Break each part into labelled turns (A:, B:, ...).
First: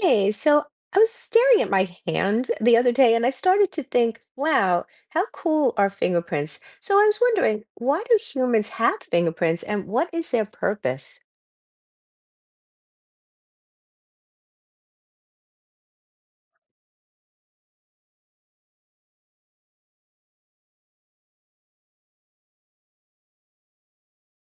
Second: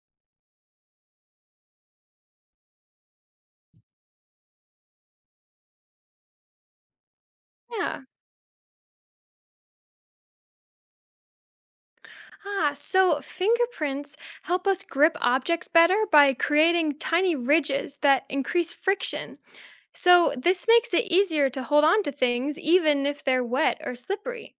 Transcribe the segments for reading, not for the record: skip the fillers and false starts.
A: Hey, so I was staring at my hand the other day and I started to think, wow, how cool are fingerprints? So I was wondering,
B: Yeah.
A: why do humans have fingerprints and what is their purpose?
B: So fingerprints help us grip objects better by creating tiny ridges that increase friction. So this makes it easier to hold on to things even if they're wet or slippery.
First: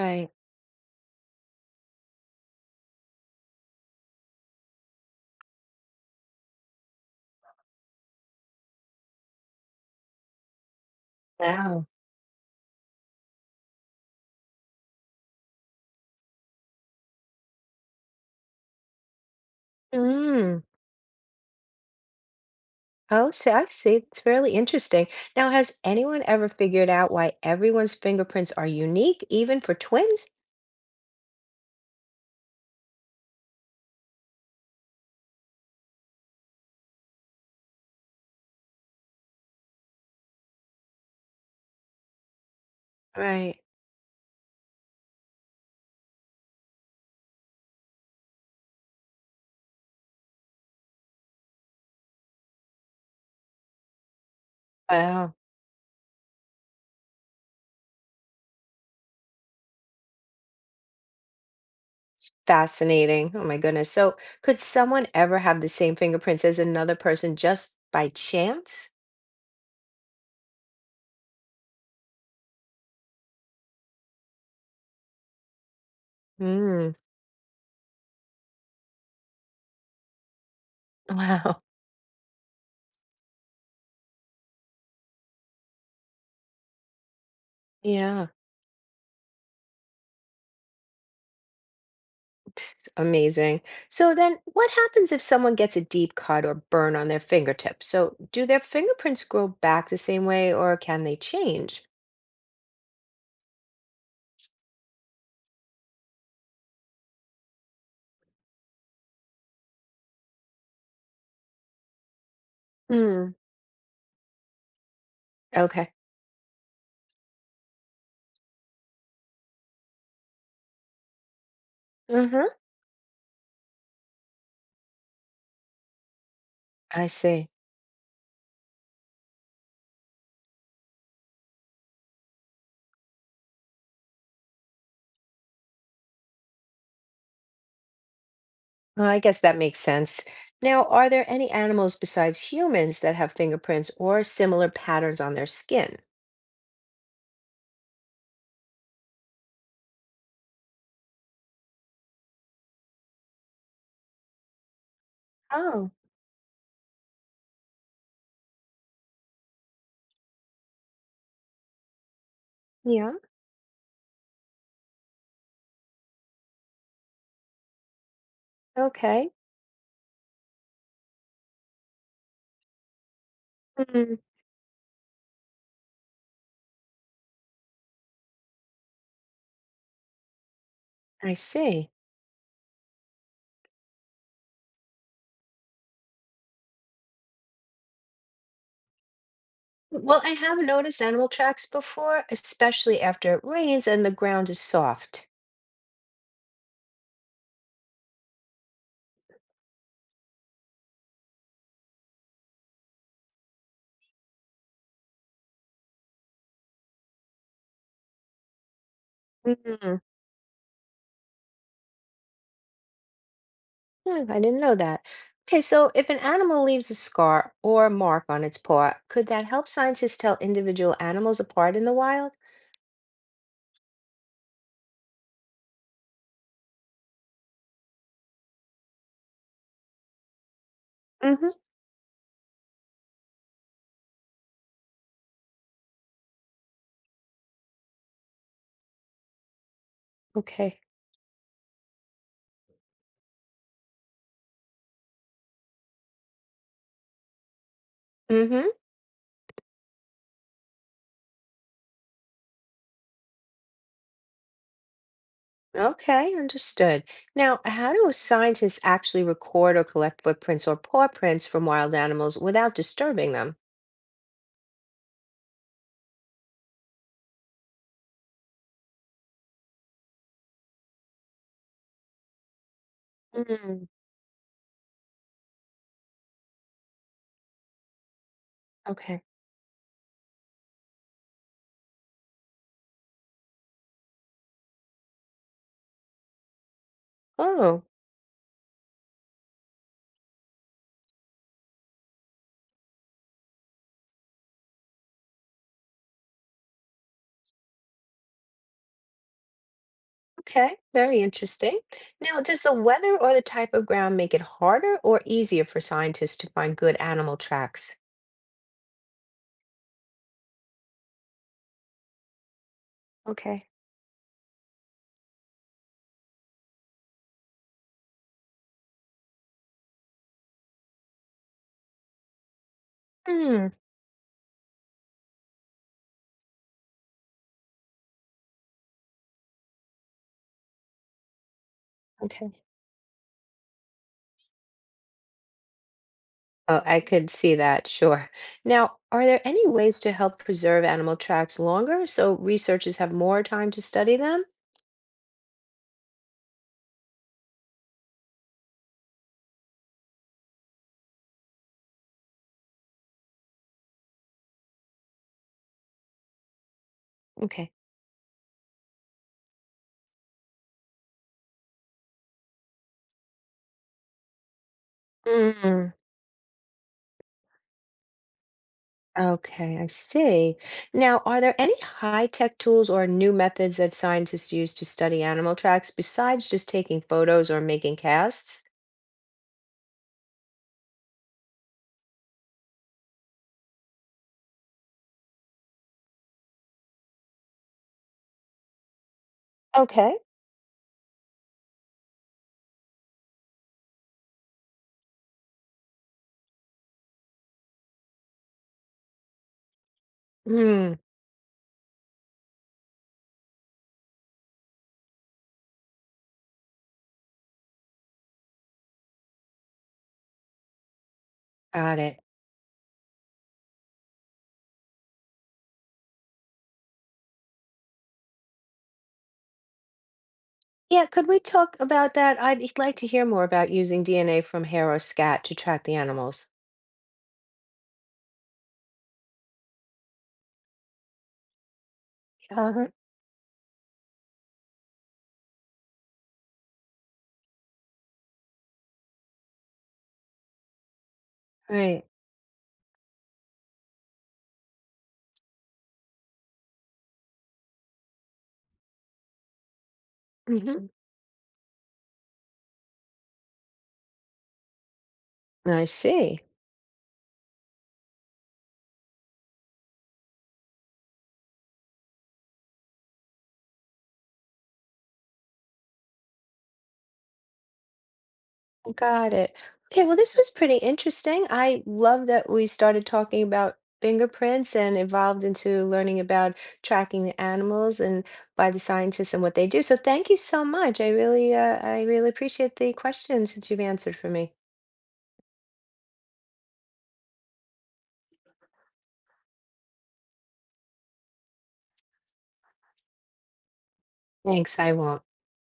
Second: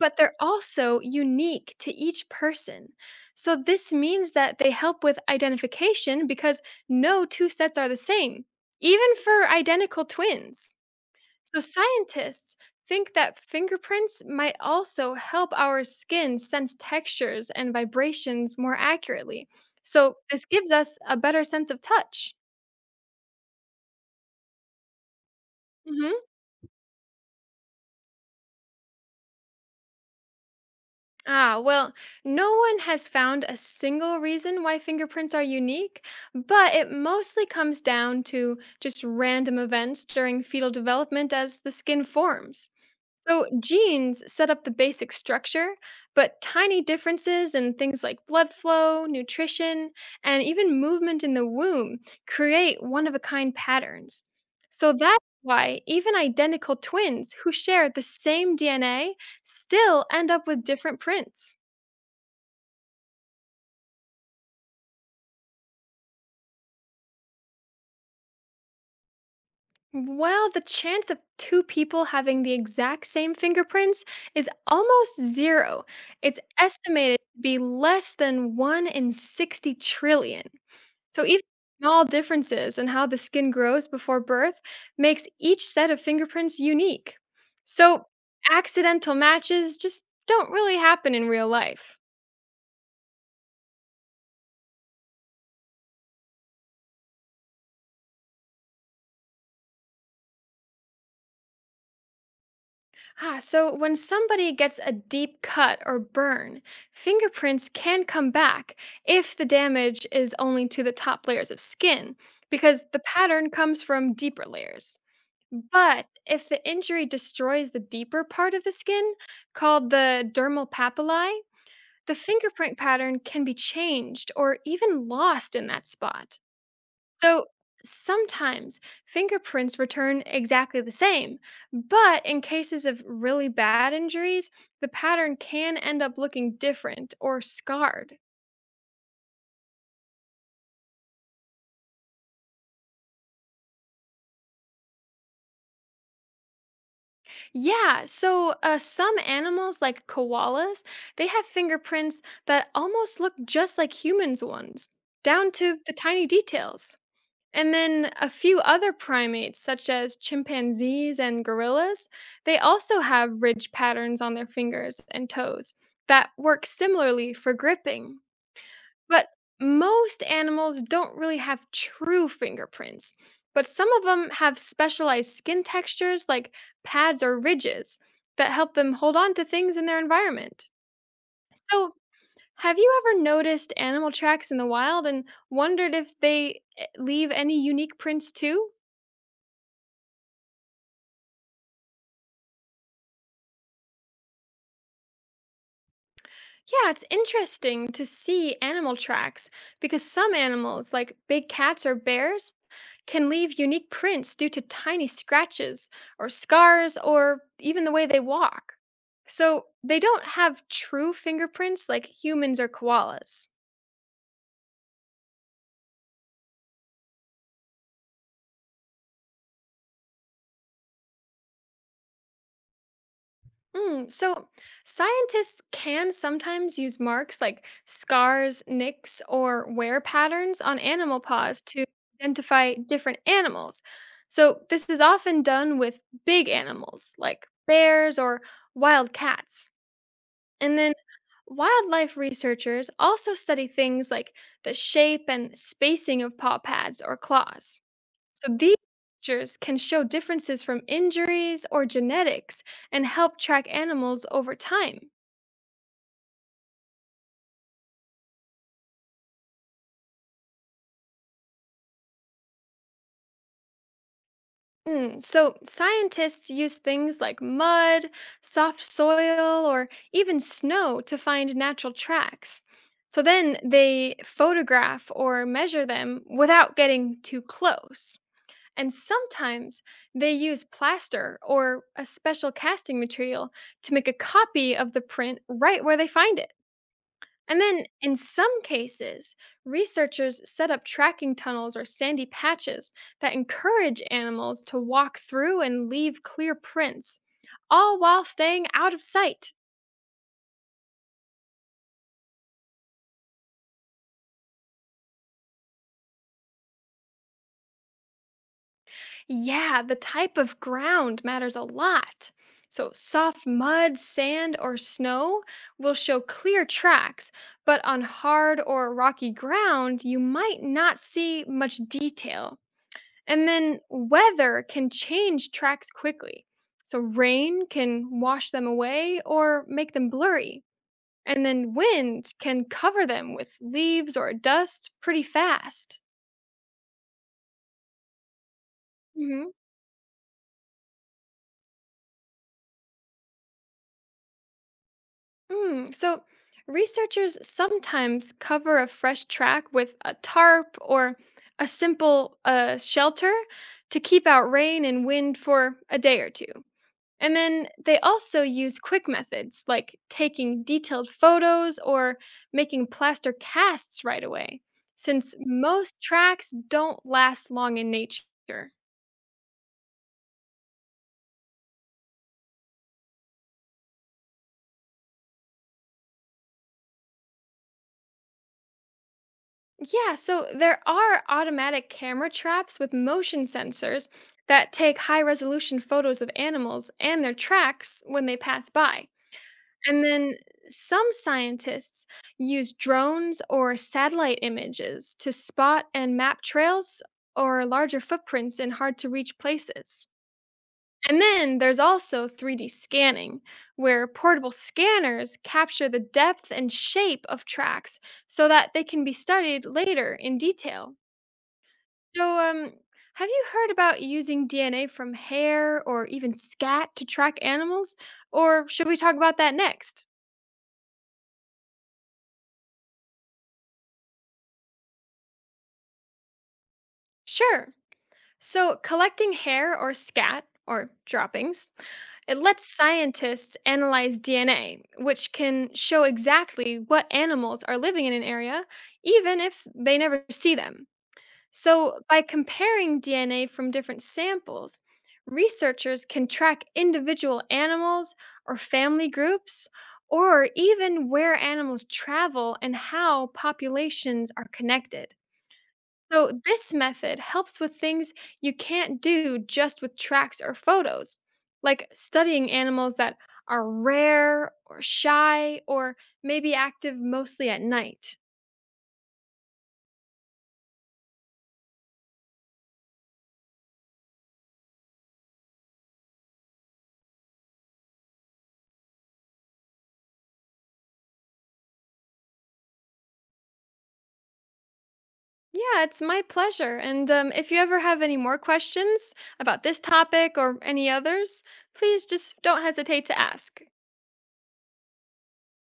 B: But they're also unique to each person. So this means that they help with identification because no two sets are the same, even for identical twins. So
A: Wow.
B: scientists think that fingerprints might also help our skin sense textures and vibrations more accurately. So this
A: Mm.
B: gives us a better sense of touch.
A: Oh, so I see. It's fairly interesting. Now, has
B: Mhm.
A: anyone ever figured out why everyone's fingerprints are unique, even for twins?
B: Well, no one has found a single reason why fingerprints are unique, but it mostly comes down to just random events during fetal development as the skin forms. So
A: Right.
B: genes set up the basic structure, but tiny differences in things like blood flow, nutrition, and even movement in the womb create one of a kind patterns. So that's
A: Wow,
B: why even identical twins who share the same DNA still end up with different prints.
A: it's fascinating. Oh my goodness. So could someone ever have the same fingerprints as another person just by chance?
B: Well, the chance of two people having the exact same fingerprints is almost zero. It's
A: Mm,
B: estimated to be less than 1 in 60 trillion. So even
A: wow.
B: small differences in how the skin grows before birth makes each set of fingerprints unique. So
A: Yeah.
B: accidental matches just don't really happen in real life.
A: Psst, amazing. So then what happens if someone gets a deep cut or burn on their fingertips? So do their fingerprints grow back the same way or can they change?
B: So when somebody gets a deep cut or burn, fingerprints can come back if the damage is only to the top layers of skin, because the
A: Mm,
B: pattern comes from deeper layers.
A: okay.
B: But if the injury destroys the deeper part of the skin, called the dermal papillae, the
A: Mm-hmm.
B: fingerprint pattern can be changed or even lost in that spot.
A: I
B: So
A: see.
B: sometimes fingerprints return exactly the same, but in cases of really bad injuries, the pattern can end up looking different or scarred.
A: Well, I guess that makes sense. Now, are there any animals besides humans that have fingerprints or similar patterns on their skin?
B: Yeah, so some animals, like koalas, they have fingerprints that almost look just like humans' ones, down to
A: Oh,
B: the tiny details. And then a few other primates, such as chimpanzees and gorillas, they also
A: yeah.
B: have ridge patterns on their fingers and toes that work similarly for gripping.
A: Okay.
B: But most animals don't really have true fingerprints, but some of
A: Mm,
B: them have specialized skin textures like pads or ridges that help them hold on to things in their environment.
A: I see.
B: So, have you ever noticed animal tracks in the wild and wondered if they leave any unique prints too?
A: Well, I have noticed animal tracks before, especially after it rains and the ground is soft.
B: Yeah, it's interesting to see animal tracks because some animals, like big cats or bears, can leave unique prints due to tiny scratches or scars or even the way they walk. So
A: Mm,
B: they don't have true fingerprints like humans or koalas.
A: hmm, I didn't know that. Okay, so if an animal leaves a scar or a mark on its paw, could that help scientists tell individual animals apart in the wild?
B: So scientists can sometimes use marks like scars, nicks, or wear patterns on animal
A: Mm-hmm.
B: paws to identify different animals. So this is often done with big animals like bears or wild cats.
A: Okay.
B: And then wildlife researchers also study things like the shape and spacing of paw pads or claws. So
A: Mm-hmm.
B: these pictures can show differences from injuries or genetics and help track animals over time.
A: Okay, understood. Now, how do scientists actually record or collect footprints or paw prints from wild animals without disturbing them?
B: So scientists use things like mud, soft soil, or even snow to find natural tracks. So then
A: Mm,
B: they photograph or measure them without getting too close. And
A: okay.
B: sometimes they use plaster or a special casting material to make a copy of the print right where they find it. And
A: Oh,
B: then, in some cases, researchers set up tracking tunnels or sandy patches that encourage animals to walk through and leave clear prints, all while staying out of sight.
A: okay, very interesting. Now, does the weather or the type of ground make it harder or easier for scientists to find good animal tracks?
B: Yeah, the type of ground matters a lot. So, soft
A: Okay.
B: mud, sand, or snow will show clear tracks, but on hard or rocky ground, you might not see much detail. And
A: Hmm,
B: then weather can change tracks quickly. So rain can wash them away or make them blurry. And then wind
A: okay.
B: can cover them with leaves or dust pretty fast.
A: Oh, I could see that, sure. Now, are there
B: hmm
A: any ways to help preserve animal tracks longer so researchers have more time to study them?
B: Mm. So researchers sometimes cover a fresh track with a tarp or a simple shelter to keep out rain and wind for a day or 2. And then
A: Okay.
B: they also use quick methods like taking detailed photos or making plaster casts right away, since
A: Mm,
B: most tracks don't last long in nature.
A: okay, I see. Now, are there any high-tech tools or new methods that scientists use to study animal tracks besides just taking photos or making casts?
B: Yeah, so there are automatic camera traps with motion sensors that take high resolution photos of animals and their tracks when they pass by. And
A: Okay.
B: then some scientists use drones or satellite images to spot and map trails or larger footprints in hard to reach places.
A: Mm,
B: And then there's also 3D scanning, where portable scanners capture the depth and shape of tracks so that they can be studied later in detail.
A: got it.
B: So, have you heard about using DNA from hair or even scat to track animals? Or should we talk about that next?
A: Yeah, could we talk about that? I'd like to hear more about using DNA from hair or scat to track the animals.
B: Sure. So, collecting hair or scat or droppings, it lets
A: Uh-huh.
B: scientists analyze DNA, which can show exactly what animals are living in an area, even if they never see them. So,
A: Right.
B: by comparing DNA from different samples, researchers can track individual animals or family groups, or
A: Hmm,
B: even where animals travel and how populations are connected.
A: I
B: So
A: see.
B: this method helps with things you can't do just with tracks or photos, like studying animals that are rare or shy or maybe active mostly at night.
A: Got it. Okay, well, this was pretty interesting. I love that we started talking about fingerprints and evolved into learning about tracking the animals and by the scientists and what they do. So thank you so much. I really appreciate the questions that you've answered for me.
B: Yeah, it's my pleasure. And if you ever have any more questions about this topic or any others, please just don't hesitate to ask.
A: Thanks. I won't.